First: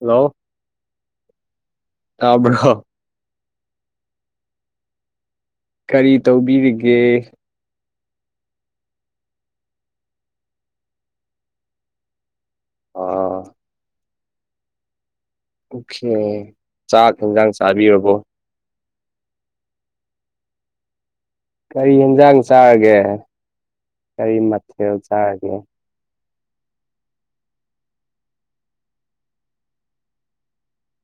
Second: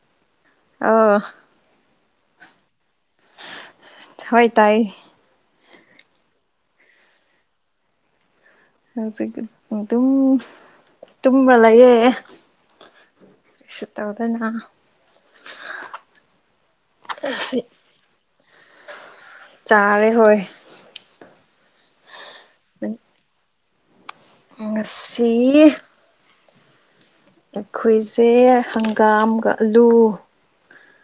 Hello ꯑ ꯇꯥꯕ꯭ꯔꯣ ꯍꯣꯏ ꯇꯥꯏ ꯀꯔꯤ ꯇꯧꯕꯤꯔꯤꯒꯦ ꯍꯧꯖꯤ ꯇꯨꯃꯂꯑꯦ ꯑꯥ ꯁꯤ ꯇꯗꯅ ꯑꯣꯀꯦ ꯆꯥꯛ ꯌꯦꯟꯁꯥꯡ ꯆꯥꯕꯤꯔꯕꯣ ꯆꯥꯔꯦ ꯍꯣꯏ ꯀꯔꯤ ꯌꯦꯟꯖꯥꯡ ꯆꯥꯒꯦ ꯀꯔꯤ ꯃꯊꯦꯜ ꯉꯁꯤ ꯆꯥꯒꯦ ꯑꯩꯈꯣꯏꯁꯦ ꯍꯪꯒꯥꯝꯒ ꯑꯂꯨ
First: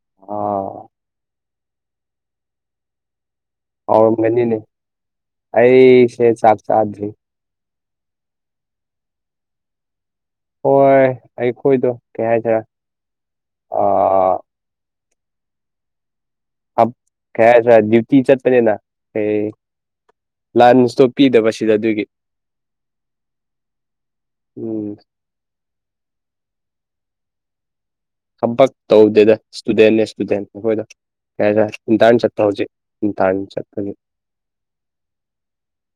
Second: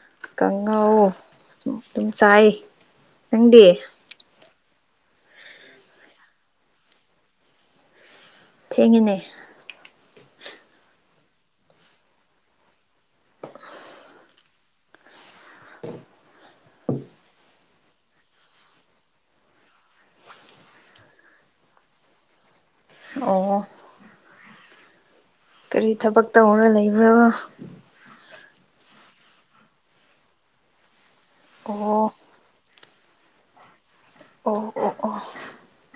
ꯑꯥ ꯀꯥꯡꯍꯧ ꯑꯗꯨꯝ ꯆꯥꯏ ꯅꯪꯗꯤ ꯑꯣ ꯃꯅꯤꯅꯦ ꯑꯩꯁꯦ ꯆ ꯆ ꯊꯦꯡꯉꯤꯅꯦ ꯍꯣꯏ ꯑꯩꯈꯣꯏꯗꯣ ꯀꯩ ꯍꯥꯏꯥꯏꯁꯤꯔꯦ ꯑ ꯎꯝ ꯑ ꯀꯁ ꯗ꯭ꯌꯨꯇꯤ ꯏ ꯆꯠꯄꯅꯤ ꯂꯥꯟꯁꯇꯣ ꯄꯤꯗꯕꯁꯤꯗ ꯑꯗꯨꯒꯤ ꯑꯣ ꯎꯝ ꯀꯔꯤ ꯊꯕꯛ ꯇꯧꯔ ꯂꯩꯕ꯭ꯔꯥ ꯊꯕꯛ ꯇꯧꯗꯦꯗ ꯏꯁꯇꯨꯗꯦꯟꯅꯦ ꯏꯁꯇꯨꯗꯦ ꯑꯩꯈꯣꯏꯗ ꯀꯩ ꯍꯥꯏꯇꯥꯔꯦ ꯑꯣ ꯟꯇꯅ ꯆꯠꯄ ꯍꯧꯖꯤꯛ ꯇꯥꯅꯤ ꯆꯠꯀꯅꯤ ꯑꯣ ꯑꯣ ꯑꯣ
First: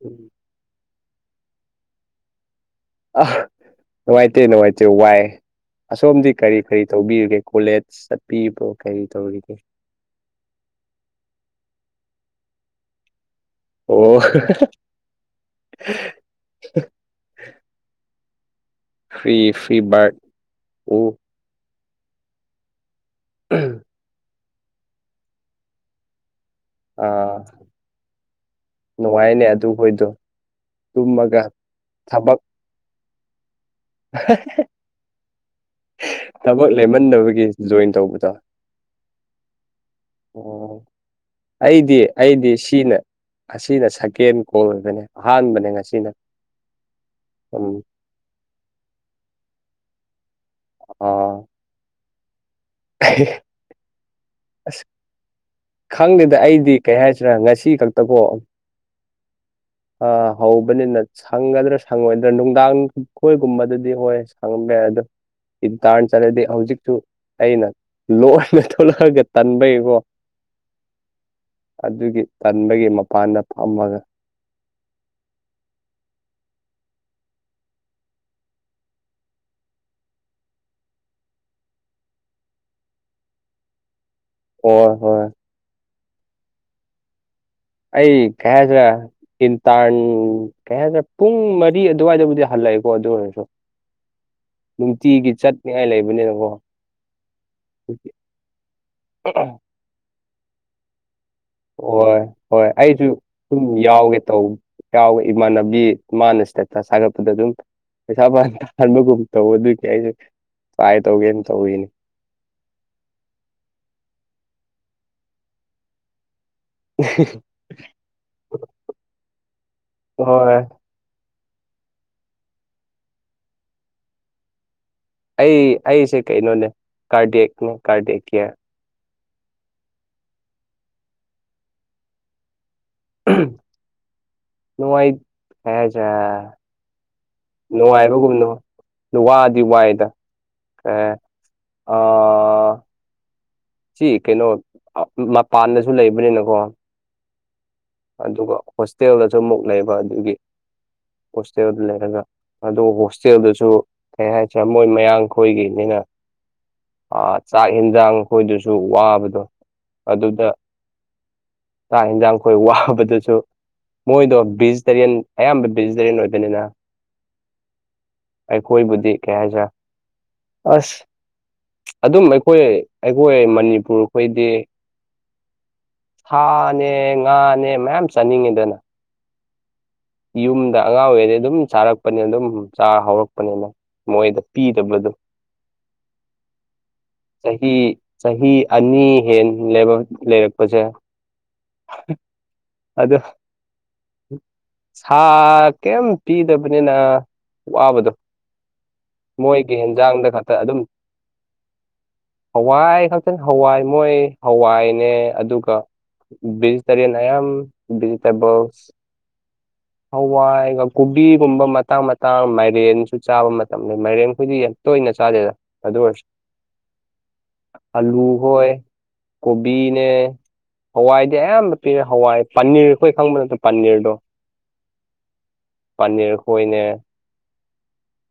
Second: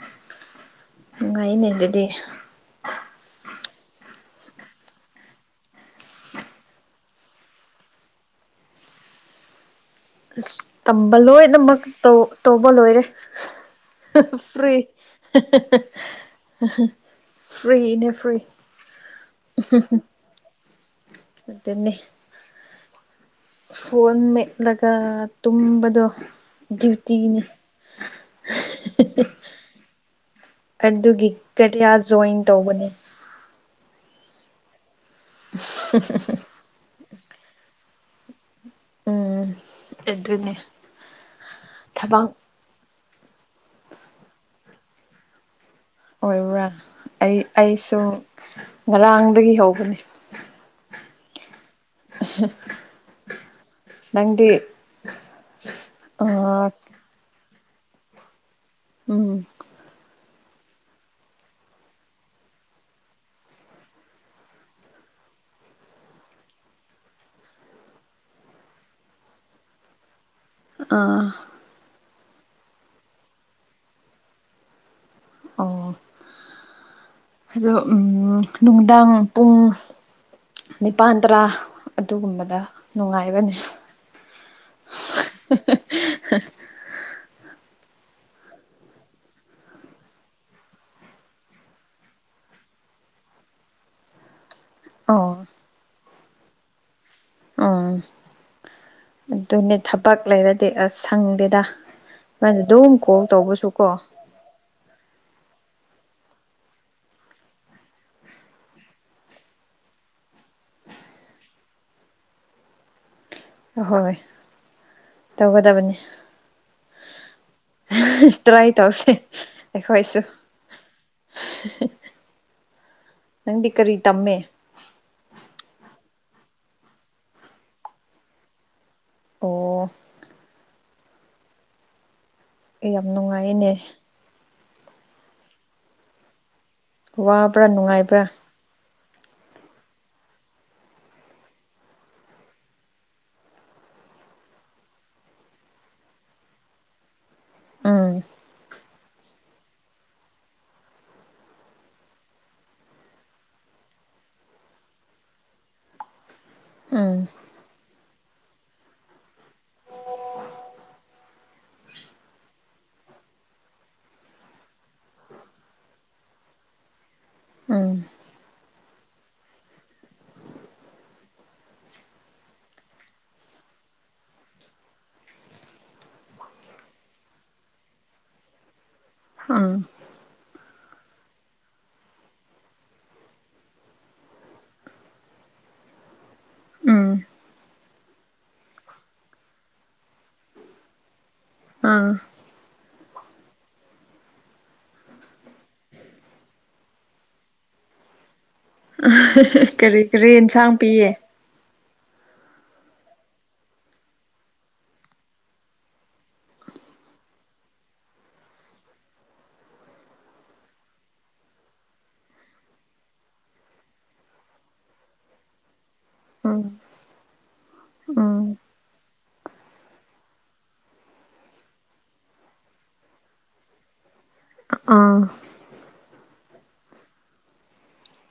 ꯎꯝ ꯅꯨꯡ ꯉꯥꯏꯅꯦ ꯑꯗꯨꯗꯤ ꯑ ꯅꯨꯡꯉꯥꯏꯇ ꯅꯨꯡꯉꯥꯏꯇ ꯋꯥꯏ ꯑꯁꯣꯝꯗꯤ ꯀꯔꯤ ꯀꯔꯤ ꯇꯧꯕꯤꯔꯤꯒꯦ ꯀꯣꯂꯦꯖ ꯆꯠꯄꯤꯕꯣ ꯀꯔꯤ ꯇꯧꯔꯤꯒꯦ ꯑꯁ ꯇꯝꯕ ꯂꯣꯏꯅꯃꯛ ꯇꯧꯕ ꯂꯣꯏꯔꯦ ꯑꯣ ꯐ꯭ꯔꯤ ꯐ꯭ꯔꯤꯅꯦ ꯐ꯭ꯔꯤ ꯐꯔꯤ ꯐꯔꯤꯕꯥꯠ ꯑꯣ ꯑꯗꯨꯅꯤ ꯐꯣꯟ ꯃꯦꯠꯂꯒ ꯇꯨꯝꯕꯗꯣ ꯗꯤ꯭ꯌꯨꯏꯇꯤꯅꯤ ꯑꯥ ꯅꯨꯡꯉꯥꯏꯅꯦ ꯑꯗꯨꯒꯩꯗꯣ ꯑꯗꯨꯒꯤ ꯀꯔꯌꯤ꯭ꯔ ꯖꯣꯏꯟ ꯇꯧꯕꯅꯦ ꯑꯍꯦ ꯍꯦ ꯍꯦ ꯊꯕꯛ ꯂꯩꯃꯟꯗꯕꯒꯤ ꯖꯣꯏꯟ ꯇꯧꯕꯗꯣ ꯎꯝ ꯑꯗꯨꯅꯦ ꯑꯣ ꯑꯩꯗꯤ ꯊꯕꯛ ꯑꯩꯗꯤ ꯁꯤꯅ ꯑꯁꯤꯅ ꯁꯀꯦꯟ ꯀꯣꯜꯗꯅꯦ ꯑꯍꯥꯟꯕꯅꯦ ꯉ ꯑꯣꯏꯕ꯭ꯔꯥ ꯑꯩ ꯑꯩꯁꯨ ꯉꯔꯥꯡꯗꯒꯤ ꯍꯧꯕꯅꯦ ꯑꯣ ꯑꯍꯥ ꯑꯍꯤ ꯍꯤ ꯅꯪꯗꯤ ꯈꯪꯗꯦꯗ ꯑꯥ ꯑꯩꯗꯤ ꯀꯩ ꯍꯥꯏꯁꯤꯔꯥ ꯉꯁꯤ ꯈꯛꯇꯕꯣ ꯎꯝ ꯍꯧꯕꯅꯤꯅ ꯁꯪꯒꯗ꯭ꯔꯥ ꯁꯪꯉꯣꯏꯗ꯭ꯔꯥ ꯅꯨꯡꯗꯥꯡ ꯑꯩꯈꯣꯏꯒꯨꯝꯕꯗꯗꯤ ꯍꯣꯏ ꯁꯪꯕ ꯌꯥꯏ ꯑꯗꯣ ꯏꯟꯇꯥ꯭ꯔꯟ ꯆꯠꯂꯗꯤ ꯍꯧꯖꯤꯛꯁꯨ ꯑꯩꯅ ꯂꯣꯟꯅ ꯊꯣꯛꯂꯛꯑꯒ ꯇꯟꯕꯩꯀꯣ ꯑꯥ ꯇꯟꯕꯒꯤ ꯃꯄꯥꯟꯗ ꯐꯝꯃꯒ ꯑꯣ ꯑꯗꯣ ꯎꯝ ꯅꯨꯡꯗꯥꯡ ꯄꯨꯡ ꯅꯤꯄꯥꯟ ꯇꯔꯥ ꯑꯗꯨꯒꯨꯝꯕꯗ ꯅꯨꯡꯉꯥꯏꯕꯅꯦ ꯑꯣ ꯍꯣꯏ ꯍꯦ ꯑꯩ ꯀꯩ ꯍꯥꯏꯒꯗꯔ ꯏꯟꯇꯟ ꯀꯩ ꯍꯥꯏꯒ ꯄꯨꯡ ꯃꯔꯤ ꯑꯗꯨꯋꯥꯏꯗꯕꯨꯗꯤ ꯍꯜꯂꯛꯑꯦꯀꯣ ꯑꯗꯨ ꯑꯣꯏꯔꯁꯨ ꯑꯣ ꯅꯨꯡꯇꯤꯒꯤ ꯆꯠꯅꯤꯉꯥꯏ ꯂꯩꯕꯅꯦꯀꯣ ꯎꯝ ꯑꯗꯨꯅꯦ ꯊꯕꯛ ꯂꯩꯔꯗꯤ ꯑꯁ ꯁꯪꯗꯦꯗ ꯑꫭꯏ ꯃꯥꯅ ꯍꯣꯏ ꯑꯗꯨꯝ ꯑꯩꯁꯨ ꯀꯣꯜ ꯁꯨꯝ ꯇꯧꯕꯁꯨ ꯀꯣ ꯌꯥꯎꯒꯦ ꯇꯧ ꯌꯥꯎꯋꯦ ꯏꯃꯥꯟꯅꯕꯤ ꯃꯥꯅ ꯏꯁꯇꯦꯇ꯭ꯁ ꯊꯥꯒꯠꯄꯗ ꯑꯗꯨꯝ ꯄꯩꯁꯥ ꯃꯌꯥꯝ ꯇꯟꯥꯕꯒꯨꯝ ꯇꯧꯕ ꯑꯗꯨꯏꯅꯦ ꯑꯩꯁꯨ ꯇꯔꯥꯏ ꯇꯧꯒꯦꯅ ꯇꯧꯔꯤꯅꯤ ꯑꯍꯣꯏ ꯇꯧꯒꯗꯕꯅꯤ ꯇꯔꯥ꯭ꯏ ꯇꯧꯁꯦ ꯑꯩꯈꫭꯏꯁꯨ ꯍꯣꯏ ꯅꯪꯗꯤ ꯀꯔꯤ ꯇꯝꯃꯦ ꯑꯩ ꯑꯩꯁꯦ ꯀꯩꯅꯣꯅꯦ ꯀꯥꯔꯗꯦꯛꯅꯦ ꯀꯥꯔꯗꯦꯛꯀꯤꯌꯔ ꯑꯣ ꯌꯥꯝ ꯅꯨꯡꯉꯥꯏꯌꯦꯅꯦ ꯅꯨꯡꯉꯥꯏ ꯕꯍꯥꯏꯖꯦ ꯋꯥꯕ꯭ꯔꯥ ꯅꯨꯡꯉꯥꯏꯕ꯭ꯔꯥ ꯑꯗꯨ ꯋꯥꯗꯤ ꯋꯥꯏꯗ ꯑꯦ ꯑ ꯁꯤ ꯀꯩꯅꯣ ꯑ ꯃꯄꯥꯟꯗꯁꯨ ꯂꯩꯕꯅꯤꯅꯀꯣ ꯎꯝ ꯑꯗꯨꯒ ꯍꯣꯁꯇꯦꯜꯗꯖꯨ ꯑꯃꯨꯛ ꯂꯩꯕ ꯑꯗꯨꯒꯤ ꯍꯣꯁꯇꯦꯜꯗ ꯂꯩꯔꯒ ꯑꯗꯨ ꯍꯣꯁꯇꯦꯜꯗꯨꯁꯨ ꯀꯩ ꯍꯥꯏꯁꯦ ꯃꯣꯏ ꯃꯌꯥꯡꯈꯣꯏꯒꯤꯅꯤꯅ ꯎꯝ ꯑꯥ ꯆꯥꯛꯏꯟ ꯌꯥꯝ ꯀꯨꯏꯗꯔꯁꯨ ꯋꯥꯕꯗꯣ ꯑꯗꯨꯗ ꯆꯥꯛ ꯌꯦꯟꯖꯥꯡ ꯈꯣꯏ ꯋꯥ ꯐꯕꯗꯁꯨ ꯃꯣꯏꯗꯣ ꯚꯦꯖꯤꯇꯦꯔꯤꯌꯟ ꯑꯌꯥꯝꯕ ꯚꯦꯖꯤꯇꯦꯔꯤꯌꯟ ꯑꯣꯏꯗꫭꯏꯅꯤꯅ ꯎꯝ ꯑꯩꯈꫭꯏꯕꯨꯗꯤ ꯀꯩꯍꯥꯏꯖ ꯑꯁ ꯑꯗꯨꯝ ꯑꯩꯈꯣꯏ ꯑꯩꯈꯣꯏ ꯃꯅꯤꯄꯨꯔꯈꯣꯏꯗꯤ ꯊꯅꯦ ꯉꯥꯅꯦ ꯃꯌꯥꯝ ꯆꯥꯅꯤꯡꯉꯤꯗꯅ ꯑꯥ ꯌꯨꯝꯗ ꯑꯉꯥꯡ ꯑꯣꯏꯔꯤꯉꯩ ꯑꯗꯨꯝ ꯆꯥꯔꯛꯄꯅꯤꯅ ꯑꯗꯨꯝ ꯆꯥ ꯍꯧꯔꯛꯄꯅꯤꯅ ꯃꯣꯏꯗ ꯄꯤꯗꯕꯗꯣ [inaudible] ꯎꯝ ꯆꯍꯤ ꯆꯍꯤ ꯑꯅꯤ ꯍꯦꯟ ꯂꯩꯔꯛꯄꯁꯦ ꯑꯥ ꯑꯗꯣ ꯁꯥ ꯀꯔꯤꯝ ꯄꯤꯗꯕꯅꯤꯅ ꯋꯥꯕꯗꯣ ꯃꯣꯏꯒꯤ ꯀꯔꯤ ꯍꯟꯖꯥꯡꯗ ꯀꯔꯤ ꯈꯛꯇ ꯌꯦꯟꯁꯥꯡ ꯑꯗꯨꯝ ꯄꯤꯌꯦ ꯍꯋꯥꯏ ꯈꯥꯛꯆꯪ ꯍꯋꯥꯏ ꯃꯣꯏ ꯍꯋꯥꯏꯅꯦ ꯑꯗꯨꯒ ꯕꯤꯖꯤ ꯇꯔ ꯅꯌꯥꯝꯝ ꯕꯤꯖꯤꯇꯔ ꯣꯁ ꯍꯋꯥꯏꯒ ꯀꯣꯕꯤꯒꯨꯝꯕ ꯃꯇꯥꯡ ꯃꯇꯥꯡ ꯃꯥꯏꯔꯦꯟꯁꯨ ꯆꯥꯕ ꯃꯇꯝ ꯃꯥꯏꯔꯦꯟꯈꯣꯏꯗꯤ ꯌꯥꯝ ꯇꯣꯏꯅ ꯆꯗꯗ ꯑꯗꯨꯁ ꯎ ꯑꯂꯨ ꯍꯣꯏ ꯀꯣꯕꯤꯅꯦ ꯍꯋꯥꯏꯗꯤ ꯑꯌꯥꯝꯕ ꯄꯤꯔꯦ ꯍꯋꯥꯏ ꯄꯅꯤꯔ ꯑꯩꯈꯣꯏ ꯈꯪꯕ ꯅꯠꯇ ꯄꯅꯤꯔꯗꯣ ꯑꯥ ꯄꯅꯤꯔꯈꯣꯏꯅꯦ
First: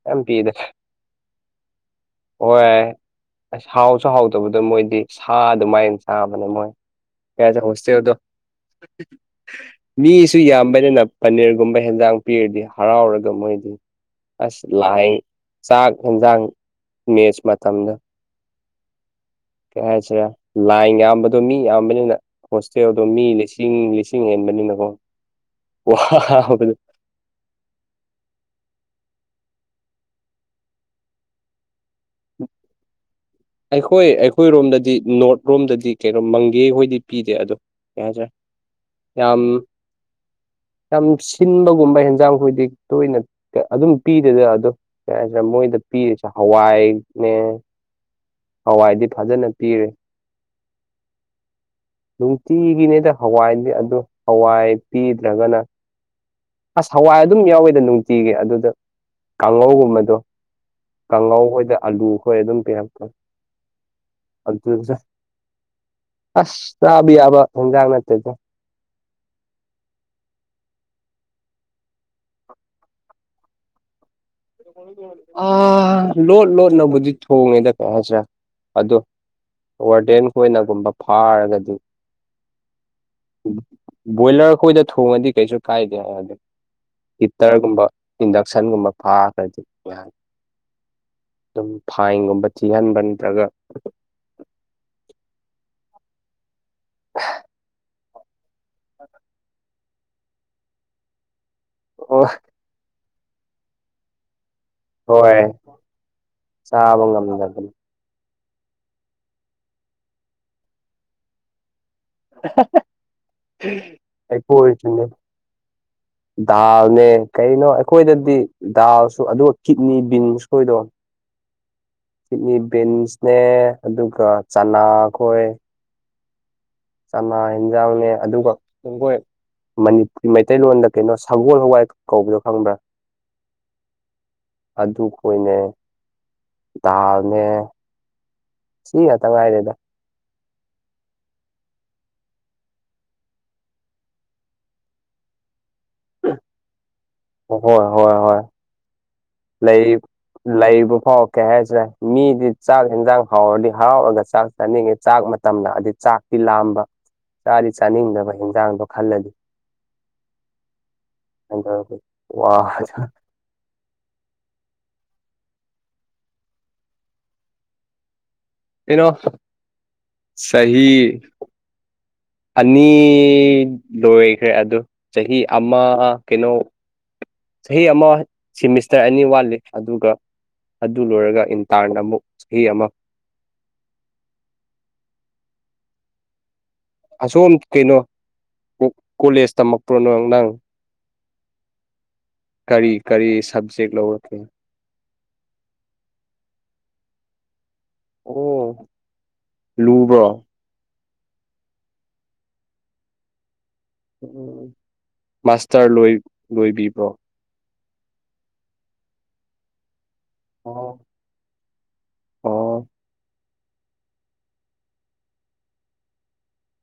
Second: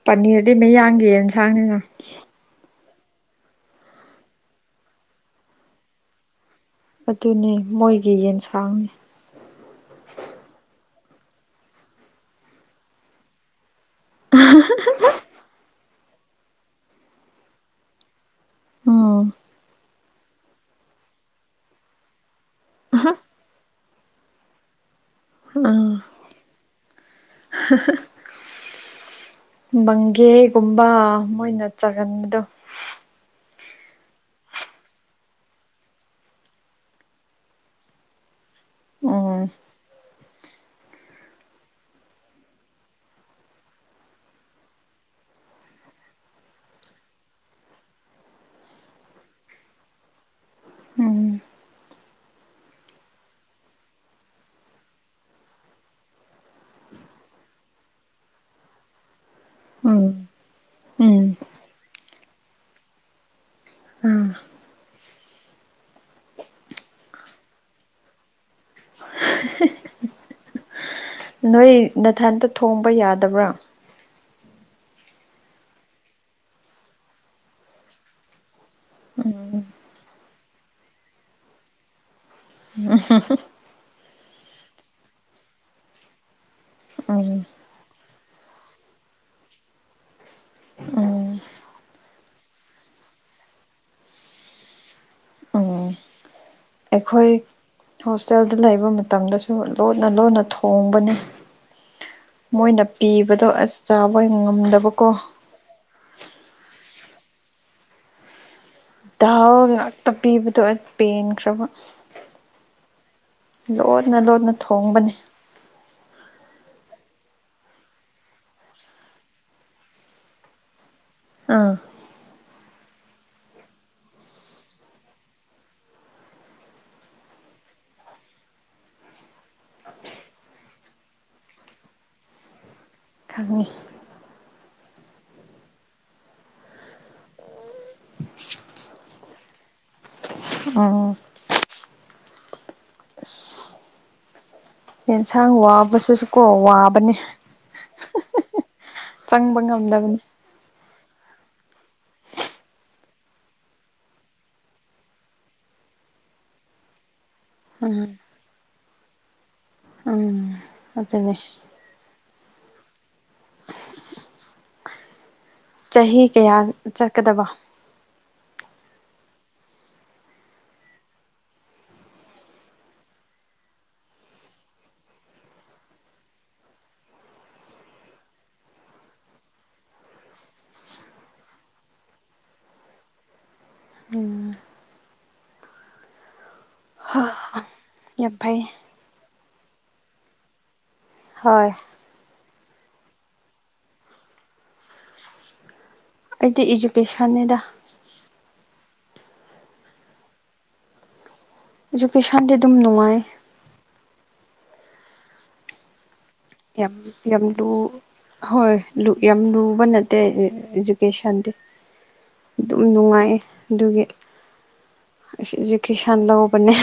ꯄꯅꯤꯔꯗꯤꯩ ꯃꯩ ꯌꯥꯡꯒꯦꯅ ꯁꯥꯡꯅꯤꯅ ꯍꯣꯏ ꯑꯁ ꯍꯥꯎꯁꯨ ꯍꯥꯎꯗꯕꯗꯣ ꯃꯣꯏꯗꯤ ꯁꯥ ꯑꯗꯨꯃꯥꯏꯅ ꯆꯥꯕꯅꯦ ꯃꯣꯏ ꯑꯗꯨꯅꯦ ꯀꯁ ꯍꯣꯁꯇꯗ ꯃꯣꯏꯒꯤ ꯌꯦꯟꯁꯥꯡꯅꯤ ꯃꯤꯁꯨ ꯌꯥꯝꯕꯅꯤꯅ ꯄꯅꯤꯔꯒꯨꯝꯕ ꯍꯦꯟꯖꯥꯡ ꯄꯤꯔꯗꯤ ꯍꯔꯥꯎꯔꯒ ꯃꯣꯏꯗꯤ ꯑꯁ ꯂꯥꯛ ꯆꯥꯛ ꯌꯦꯟꯁꯥꯡ ꯃꯦꯆ ꯃꯇꯝꯗ ꯎꯝ ꯀꯩ ꯍꯥꯏꯁꯤꯔꯦ ꯂꯥꯏ ꯌꯥꯝꯕꯗꯣ ꯃꯤ ꯌꯥꯝꯕꯅꯤꯅ ꯍꯣꯁꯇꯦꯜꯗꯣ ꯃꯤ ꯂꯤꯁꯤꯡ ꯂꯤꯁꯤꯡ ꯍꯦꯟꯕ ꯅꯤ ꯅꯀꯣ ꯋꯥ n. ꯕꯪꯒꯦꯒꯨꯝꯕ ꯃꯣꯏꯅ ꯆꯥꯒꯟꯕꯗꯣ ꯑꯩꯈꯣꯏ ꯑꯩꯈꯣꯏꯔꯣꯝꯗꯗꯤ ꯅꯣꯔꯠ ꯔꯣꯝꯗꯗꯤ ꯀꯩꯅꯣ ꯃꯪꯒꯦ ꯍꯣꯏꯗꯤ ꯄꯤꯗꯦ ꯑꯗꯣ ꯀꯦꯖꯦ ꯎꯝ [inaudible] ꯌꯥꯝ ꯁꯤꯟꯕꯒꯨꯝꯕ ꯍꯦꯟꯖꯥꯡꯈꯣꯏꯗꯤ ꯇꯣꯏꯅ ꯑꯗꯨꯝ ꯄꯤꯗꯦꯗ ꯑꯗꯣ ꯀꯩ ꯍꯥꯏꯁꯤꯔ ꯃꯣꯏꯗ ꯄꯤꯔ ꯍꯋꯥꯏꯅꯦ ꯍꯋꯥꯏꯗꯤ ꯐꯖꯅ ꯄꯤꯔꯦ ꯎꯝ ꯅꯨꯡꯇꯤꯒꯤꯅꯤꯗ ꯍꯋꯥꯏ ꯑꯗꯨ ꯍꯋꯥꯏ ꯄꯤꯗ꯭ꯔꯒꯅ ꯑꯁ ꯍꯋꯥꯏ ꯑꯗꯨꯝ ꯌꯥꯎꯋꯤꯗ ꯅꯨꯡꯇꯤꯒꯤ ꯑꯗꯨꯗ ꯎꯝ ꯀꯥꯡꯍꯧꯒꯨꯝꯕꯗꯣ ꯎꯝ ꯀꯥꯡꯉꯧꯈꯣꯏꯗ ꯑꯥꯂꯨ ꯈꯣꯏ ꯑꯗꯨꯝ ꯀꯤꯔꯄ ꯑꯥ ꯑ ꯀꯁ ꯑꯁꯕꯤ ꯌꯥꯕ ꯍꯖꯥꯡ ꯅꯠꯇꯖ [inaudible] ꯅꯣꯏ ꯅꯊꯟꯇ ꯊꯣꯡꯕ ꯌꯥꯗꯕ꯭ꯔꯥ ꯑ ꯂꯣꯠ ꯂꯣꯠ ꯅꯕꯨ ꯊ ꯉꯗ ꯀꯩꯅꯁ ꯑꯗꯨꯣ ꯎꯝ ꯋꯥꯔꯗꯦꯟ ꯈꯣꯏꯅꯒꯨꯝꯕ ꯐꯥꯔꯒꯗꯤ ꯎ ꯕꯣꯏꯂꯔ ꯑꯩꯈꯣꯏꯗ ꯊꯣꯡꯉꯗꯤ ꯀꯩꯁꯨ ꯀꯥꯏꯗꯦ ꯍꯥꯏꯔꯗꯤ ꯎꯝ ꯍꯤꯇꯔꯒꯨꯝꯕ ꯏꯟꯗꯛꯁꯟꯒꯨꯝꯕ ꯐꯥꯈ꯭ꯔꯗꯤ ꯌꯥꯅꯤ ꯎꯝ ꯑꯗꯨꯝ ꯐꯥꯏꯟꯒꯨꯝꯕ ꯊꯤꯍꯟꯕ ꯅꯠꯇ꯭ꯔꯒ ꯎꯝ ꯑꯩꯈꯣꯏ ꯍꯣꯁꯇꯦꯜꯗ ꯂꯩꯕ ꯃꯇꯝꯗꯁꯨ ꯂꯣꯟꯅ ꯂꯣꯟꯅ ꯊꯣꯡꯕꯅꯤ ꯑꯣ ꯃꯣꯏꯅ ꯄꯤꯕꯗꯣ ꯑꯁ ꯆꯥꯕ ꯉꯝꯅ ꯍꯣꯏ ꯆꯥꯕ ꯉꯝꯗ ꯑꯗꯨꯝ ꯗꯥꯎ ꯉꯥꯛꯇ ꯄꯤꯕꯗꯣ ꯑꯩ ꯄꯦꯟꯈ꯭ꯔꯕ ꯂꯣꯟꯅ ꯂꯣꯟꯅ ꯑꯩꯈꯣꯏꯁꯨꯅꯦ ꯊꯣꯡꯕꯅꯦ ꯗꯥꯜꯅꯦ ꯀꯩꯅꯣ ꯑꯩꯈꯣꯏꯗꯗꯤ ꯗꯥꯜꯁꯨ ꯑꯗꯨꯒ ꯀꯤꯠꯅꯤ ꯕꯤꯟꯁ ꯈꯣꯏꯗꯣ ꯑꯥ ꯆ ꯦꯟ ꯅꯦ ꯑꯗꯨꯒ ꯆꯅꯥ ꯈꯣꯏ ꯆꯃ ꯌꯦꯟꯖꯥꯡꯅꯦ ꯑꯗꯨꯒꯣꯏ ꯃꯅꯤꯄꯨꯔꯤ ꯃꯩꯇꯩꯂꯣꯟꯗ ꯀꯩꯅꯣ ꯁꯒꯣꯜ ꯍꯋꯥꯏ ꯀꯧꯕꯗꯣ ꯈꯪꯕ꯭ꯔꯥ ꯈꯪꯉꯤ ꯑꯗꯨꯈꯣꯏꯅꯦ ꯗꯥꯜꯅꯦ ꯁꯤ ꯇꯉꯏ ꯂꯩꯗ ꯑꯣ ꯑꯦꯟꯁꯥꯡ ꯋꯥꯕꯕꯁꯤꯁꯨ ꯀꯣ ꯋꯥꯕꯅꯦ ꯍꯣꯏ ꯍꯣꯏ ꯍꯣꯏ ꯆꯪꯕ ꯂꯩ ꯉꯝꯗꯕꯅꯦ ꯂꯩꯕ ꯐꯥꯎ ꯀꯩ ꯍꯥꯏꯁꯤꯔꯦ ꯃꯤꯗꯤ ꯆꯥꯛ ꯌꯦꯟꯖꯥꯡ ꯍꯥꯎꯔꯗꯤ ꯍꯔꯥꯎꯔꯒ ꯆꯥꯛ ꯆꯥꯅꯤꯡꯉꯦ ꯆꯥꯛ ꯃꯇꯝꯗ ꯍꯥꯏꯗꯤ ꯆꯥꯛ ꯂꯥꯝꯕ ꯆꯥꯗꯤ ꯎꯝ ꯆꯥꯅꯤꯡꯗꯕ ꯍꯤꯟꯖꯥꯡꯗꯣ ꯈꯜꯂꯗꯤ ꯎꯝ ꯑꯗꯨꯅꯦ ꯋꯥ ꯆꯍꯤ ꯀꯌꯥ ꯆꯠꯀꯗꯕ ꯀꯩꯅꯣ ꯁꯍꯤ ꯑꯅꯤ ꯂꯣꯏꯈ꯭ꯔꯦ ꯑꯗꯨ ꯆꯍꯤ ꯑꯃ ꯀꯩꯅꯣ ꯆꯍꯤ ꯑꯃ ꯁꯤꯃꯤꯁꯇꯔ ꯑꯅꯤ ꯋꯥꯠꯂꯤ ꯑꯗꯨꯒ ꯑꯗꯨ ꯂꯣꯏꯔꯒ ꯏꯟꯇꯥꯔꯟ ꯑꯃꯨꯛ ꯆꯍꯤ ꯑꯃ ꯎꯝ ꯍꯥ ꯑꯁꯣꯝ ꯀꯩꯅꯣ ꯌꯥꯝ ꯐꯩ ꯀꯣꯂꯦꯖ ꯇꯝꯃꯛꯄ꯭ꯔꯣꯅꯣ ꯅꯪ ꯍꯣꯏ ꯀꯔꯤ ꯀꯔꯤ ꯁꯕꯖꯦꯛ ꯂꯧꯔꯛꯀꯦ ꯑꯩꯗꯤ ꯑꯦꯖꯨꯀꯦꯁꯟ ꯑꯦꯗ ꯑꯣ ꯂꯨꯕ ꯑꯦꯖꯨꯀꯦꯁꯟꯗꯤ ꯑꯗꯨꯝ ꯅꯨꯡꯉꯥꯏ ꯃꯥꯥꯁꯇꯔ ꯂꯣꯏ ꯌꯥꯝ ꯂꯣꯏꯕꯤꯕ꯭ꯔꯣ ꯌꯥꯝ ꯂꯨ ꯍꯣꯏ ꯌꯥꯝ ꯂꯨꯕ ꯅ ꯑꯣ ꯏꯖꯨꯀꯦꯁꯟꯗꯤ ꯑꯗꯨꯝ ꯑꯣ ꯅꯨꯡꯉꯥꯏꯌꯦ ꯑꯗꯨꯒꯤꯁ ꯏꯖꯨꯀꯦꯁꯟ ꯂꯧꯕꯅꯦ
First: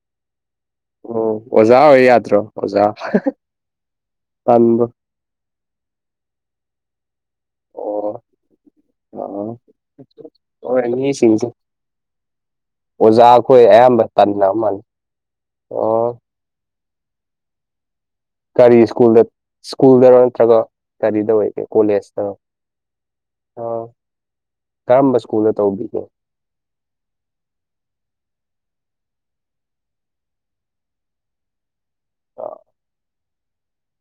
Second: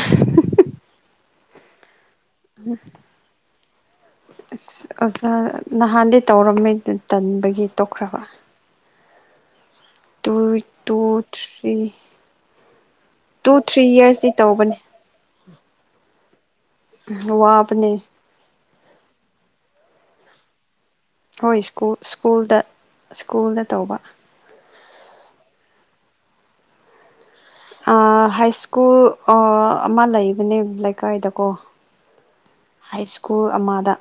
ꯑꯣ ꯑꯣꯖꯥ ꯑꯣꯏ ꯌꯥꯗ꯭ꯔꯣ ꯑꯣꯖꯥ ꯇꯟꯕꯨ ꯑꯁ ꯑꯣꯖꯥ ꯅꯍꯥꯟꯗꯤ ꯇꯧꯔꯝ ꯇꯟꯕꯒꯤ ꯇꯣꯛꯈ꯭ꯔꯕ ꯇꯨ ꯇꯨ ꯑꯁꯤꯡꯁ ꯊ꯭ꯔꯤ ꯇꯨ ꯑꯣꯖꯥꯈꯣꯏ ꯊ꯭ꯔꯤ ꯑꯌꯥꯝꯕ ꯌꯔꯁꯇꯤ ꯇꯟꯅ ꯇꯧꯕꯅꯦ ꯑꯃꯅꯤ ꯑꯣ ꯋꯥꯅꯦ ꯀꯔꯤ ꯁ꯭ꯀꯨꯜꯗ ꯁ꯭ꯀꯨꯜꯗꯔꯣ ꯅꯠꯇ꯭ꯔꯒ ꯀ ꯀꯔꯤꯗ ꯍꯣꯏ ꯑꯣꯏꯒꯦ ꯁ꯭ꯀꯨꯜ ꯀꯣꯂꯦꯖꯇ ꯁ꯭ꯀꯨꯜꯗ ꯁ꯭ꯀꯨꯜꯗ ꯇꯧꯕ ꯀꯔꯝꯕ ꯁ꯭ꯀꯨꯜꯗ ꯇꯧꯕꯤꯌꯦ ꯍꯥꯏ ꯁ꯭ꯀꯨꯜ ꯑꯃ ꯂꯩꯕꯅꯦ ꯂꯩꯀꯥꯏꯗꯀꯣ ꯑ ꯍꯥꯏ ꯁ꯭ꯀꯨꯜ ꯑꯃꯗ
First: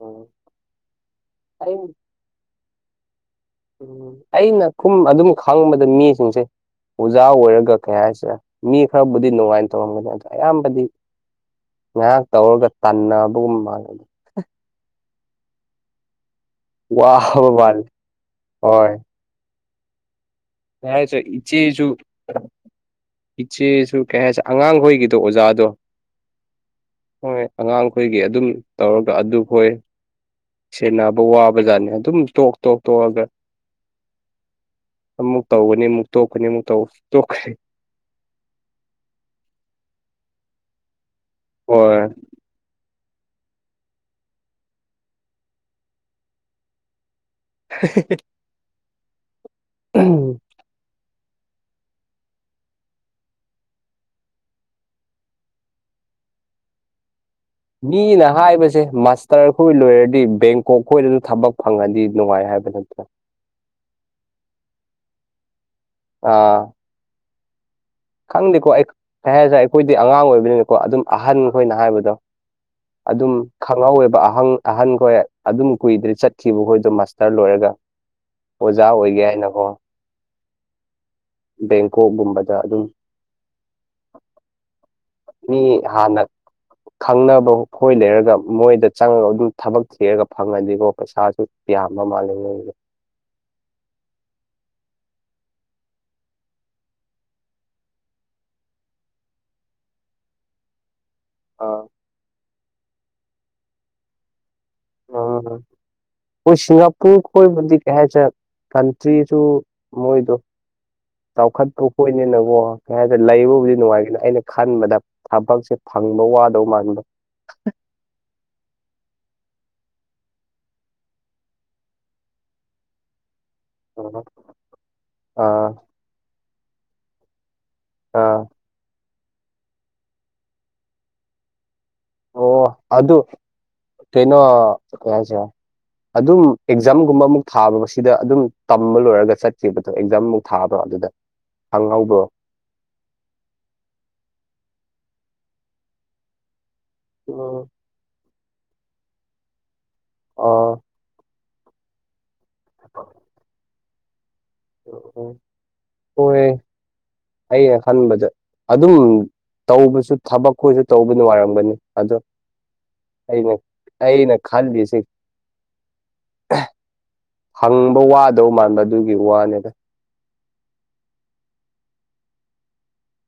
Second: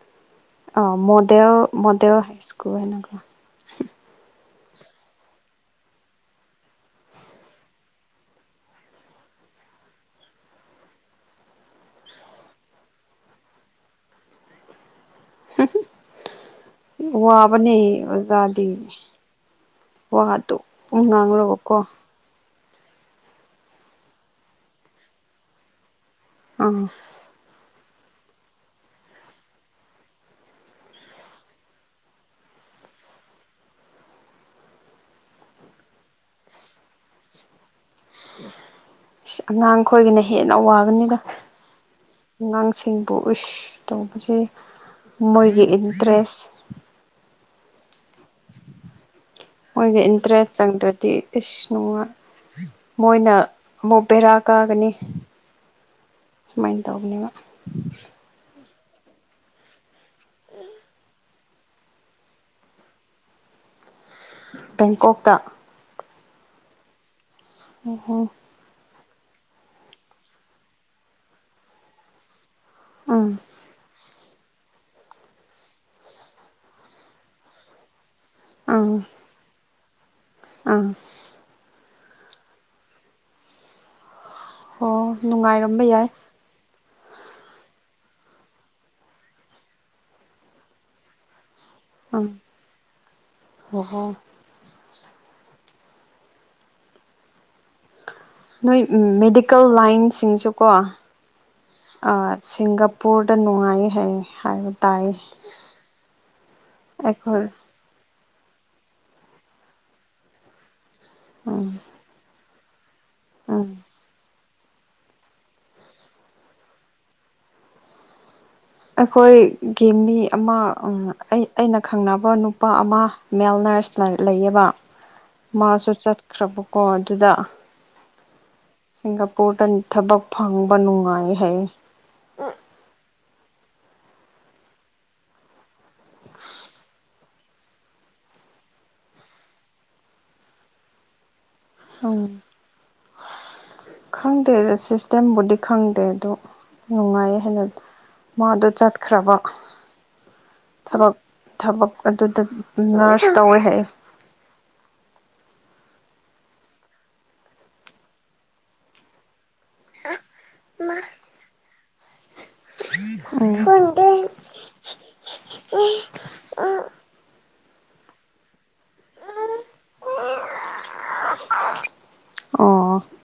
ꯑꯣ ꯑ ꯃꯗꯦ ꯃꯗꯦ ꯍꯥꯏ ꯁꯀꯨ ꯍ ꯈꯨꯝ ꯑꯗꯨꯝ ꯈꯥꯡꯕꯗ ꯃꯤꯁꯤꯡꯁꯦ ꯑꯣꯖꯥ ꯑꯣꯏꯔꯒ ꯀꯩ ꯍꯥꯏꯁꯦ ꯃꯤ ꯈꯔꯕꯨꯗꯤ ꯅꯨꯡꯉꯥꯏꯅ ꯇꯧꯔꯝꯒꯅꯤ ꯑꯗꯣ ꯑꯌꯥꯝꯕꯗꯤ ꯉꯥꯏꯍꯥꯛ ꯇꯧꯔꯒ ꯇꯟꯅꯕꯒꯨꯝꯕ ꯃꯥꯡꯅꯅꯤ ꯋꯥ ꯋꯥꯕ ꯃꯥꯜꯂꯦ ꯋꯥꯕꯅꯤꯖꯥꯗꯤ ꯌꯥ ꯆ ꯏꯆꯦꯁꯨ ꯏꯆꯦꯁꯨ ꯀꯩ ꯍꯥꯏꯁꯦ ꯑꯉꯥꯡꯈꯣꯏꯒꯤꯗꯣ ꯑꯣꯖꯥꯗꯣ ꯑꯥ ꯍꯣꯏ ꯑꯉꯥꯡꯈꯣꯏꯒꯤ ꯑꯗꯨꯝ ꯇꯧꯔꯒ ꯑꯗꯨꯈꯣꯏ ꯁꯦꯕ ꯋꯥꯕ ꯖꯥꯠꯅꯦ ꯑꯗꯨꯝ ꯇꯣꯛ ꯇꯣꯛ ꯇꯣꯛꯑꯒ ꯑꯃꯨꯛ ꯇꯧꯒꯅꯤ ꯑꯃꯨꯛ ꯇꯣꯛꯀꯅꯤ ꯑꯃꯨꯛ ꯇꯈ꯭ꯔꯦ ꯑꯉꯥꯡ ꯈꯣꯏꯒꯤꯅ ꯍꯦꯟꯅ ꯋꯥꯒꯅꯤꯗ ꯍ ꯄꯨꯁ ꯇꯧꯕꯁꯦ ꯃꯣꯏꯒꯤ ꯏꯟꯇꯔꯦꯁ [inaudible] ꯃꯣꯏꯒꯤ ꯏꯟꯇꯔꯦꯁ ꯆꯪꯗ꯭ꯔꯗꯤ ꯏꯁ ꯅꯨꯡꯉ ꯃꯣꯏꯅ ꯑꯃꯨꯛ ꯕꯦꯔꯥ ꯀꯥꯒꯅꯤ ꯁꯨꯃꯥꯏꯅ ꯇꯧꯅꯦꯕ ꯃꯤꯅ ꯍꯥꯏꯕꯁꯦ ꯃꯥꯁꯇꯔ ꯈꯣꯏ ꯂꯣꯏꯔꯗꯤ ꯕꯦꯡꯀꯣꯛ ꯈꯣꯏꯗꯅ ꯊꯕꯛ ꯐꯪꯉꯗꯤ ꯅꯨꯡꯉꯥꯏ ꯍꯥꯏꯕ ꯅꯠꯇ꯭ꯔꯦ ꯕꯦꯡꯀꯣꯛꯇ ꯑꯥ ꯑꯣꯍꯣ ꯈꯪꯗꯦꯀꯣ ꯑꯩ ꯁꯩ ꯍꯥꯏꯁꯦ ꯑꯩꯈꯣꯏꯗꯤ ꯑꯉꯥꯡ ꯑꯣꯏꯕꯅꯤꯅꯀꯣ ꯑꯗꯨꯝ ꯑꯍꯟ ꯈꯣꯏꯅ ꯍꯥꯏꯕꯗꯣ ꯎꯝ ꯑꯗꯨꯝ ꯈꯪꯍꯧꯋꯦꯕ ꯑꯍ ꯑꯍꯟꯈꯣꯏ ꯑꯗꯨꯝ ꯀꯨꯏꯗ꯭ꯔꯦ ꯆꯠꯈꯤꯕꯈꯣꯏꯗꯣ ꯃꯥꯁꯇꯔ ꯂꯣꯏꯔꯒ ꯑꯣꯖꯥ ꯑꯣꯏꯒꯦ ꯍꯥꯏꯅꯀꯣ ꯑꯥ ꯕꯦꯡꯀꯣꯛꯒꯨꯝꯕꯗ ꯑꯗꯨꯝ ꯍꯣ ꯃꯤ ꯅꯨꯡꯉꯥꯏꯔꯝꯕ ꯌꯥꯏ ꯍꯥꯟꯅ ꯈꯪꯅꯕ ꯑꯩꯣꯏ ꯂꯩꯔꯒ ꯃꯣꯏꯗ ꯆꯪꯉꯒ ꯑꯗꯨ ꯊꯕꯛ ꯊꯤꯔꯒ ꯐꯪꯉꯅꯤꯀꯣ ꯄꯩꯁꯥꯁꯨ ꯀ ꯑꯃ ꯎꯝ ꯃꯥꯂ ꯂꯩꯦ ꯑꯣꯍꯣ [unintelligible] ꯅꯣꯏ ꯃꯦꯗꯤꯀꯦꯜ ꯂꯥꯏꯟꯁꯤꯡꯁꯨꯀꯣ ꯑꯥ ꯁꯤꯡꯒꯥꯄꯨꯔꯗ ꯅꯨꯡꯉꯥꯏ ꯍꯥꯏꯩ ꯍꯥꯏꯕ ꯇꯥꯏ ꯑꯩꯣꯏ ꯁꯤꯁꯤꯡꯒꯥꯄꯨꯔ ꯀꯣꯏ ꯑꯩꯈꯣꯏ ꯀꯦ ꯆ ꯀꯟꯇ꯭ꯔꯤꯁꯨ ꯃꯣꯏꯗꯣ ꯎꯝ ꯆꯥꯎꯈꯠꯄ ꯈꯣꯏꯅꯦꯅꯀꯣ ꯍꯥꯏ ꯂꯩꯕꯕꯨꯗꯤ ꯎꯝ ꯅꯨꯡꯉꯥꯏꯒꯅ ꯑꯩꯅ ꯈꯟꯕꯗ ꯊꯕꯛꯁꯦ ꯐꯪꯕ ꯋꯥꯗꯧ ꯃꯥꯟꯕ ꯑꯩꯈꯣꯏꯒꯤ ꯃꯤ ꯑꯃ ꯑꯩ ꯑꯩꯅ ꯈꯪꯅꯕ ꯅꯨꯄꯥ ꯑꯃ ꯃꯦꯜ ꯅꯔꯁ ꯂꯩꯌꯦꯕ ꯑꯥ ꯃꯥꯁꯨ ꯆꯠꯈ꯭ꯔꯕꯀꯣ ꯑꯗꯨꯗ ꯑꯥ ꯁꯤꯡꯒꯥꯄꯨꯔꯗ ꯊꯕꯛ ꯐꯪꯕ ꯅꯨꯡꯉꯥꯏ ꯍꯥꯏ ꯑꯣ ꯑꯗꯨ ꯑꯗꯨ ꯇꯅꯣ ꯀꯁ ꯑꯗꯨꯝ ꯑꯦꯛꯖꯥꯝꯒꯨꯝꯕ ꯑꯃꯨꯛ ꯊꯥꯕ ꯁꯤꯗ ꯑꯗꯨꯝ ꯇꯝꯕ ꯂꯣꯏꯔꯒ ꯆꯠꯕꯗꯣ ꯑꯦꯛꯖꯥꯝꯃꯨꯛ ꯊꯥꯕ ꯑꯗꯨꯗ ꯎꯝ ꯐꯪꯍꯧꯕ꯭ꯔꯣ ꯈꯪꯗꯦ ꯁꯤ ꯁꯤꯁꯇꯦꯝꯕꯨꯗꯤ ꯈꯪꯗꯦ ꯑꯗꯣ ꯅꯨꯡꯉꯥꯏꯌꯦ ꯎꯝ ꯍꯥꯏꯟꯅ ꯃꯥꯗꯣ ꯆꯠꯈ꯭ꯔꯕ ꯑꯥ ꯊꯕꯛ ꯊꯕꯛ ꯑꯗꯨꯗ ꯅꯔꯁ ꯇꯧꯋꯦ ꯍꯥꯏ ꯑꯣ ꯍꯣꯏ ꯑꯩ ꯍꯥꯟꯕꯗ ꯑꯗꯨꯝ ꯇꯧꯕꯁꯨ ꯊꯕꯛ ꯈꯣꯏꯁꯨ ꯇꯧꯕ ꯅꯨꯡꯉꯥꯏꯔꯝꯒꯅꯤ ꯑꯗꯣ ꯍ ꯑꯩꯅ ꯈꯜꯂꯤꯁꯤ ꯍꯪꯕ ꯋꯥꯗꯧ ꯃꯥꯟꯕ ꯑꯗꯨꯒꯤ ꯋꯥꯅꯦꯕ ꯑꯣ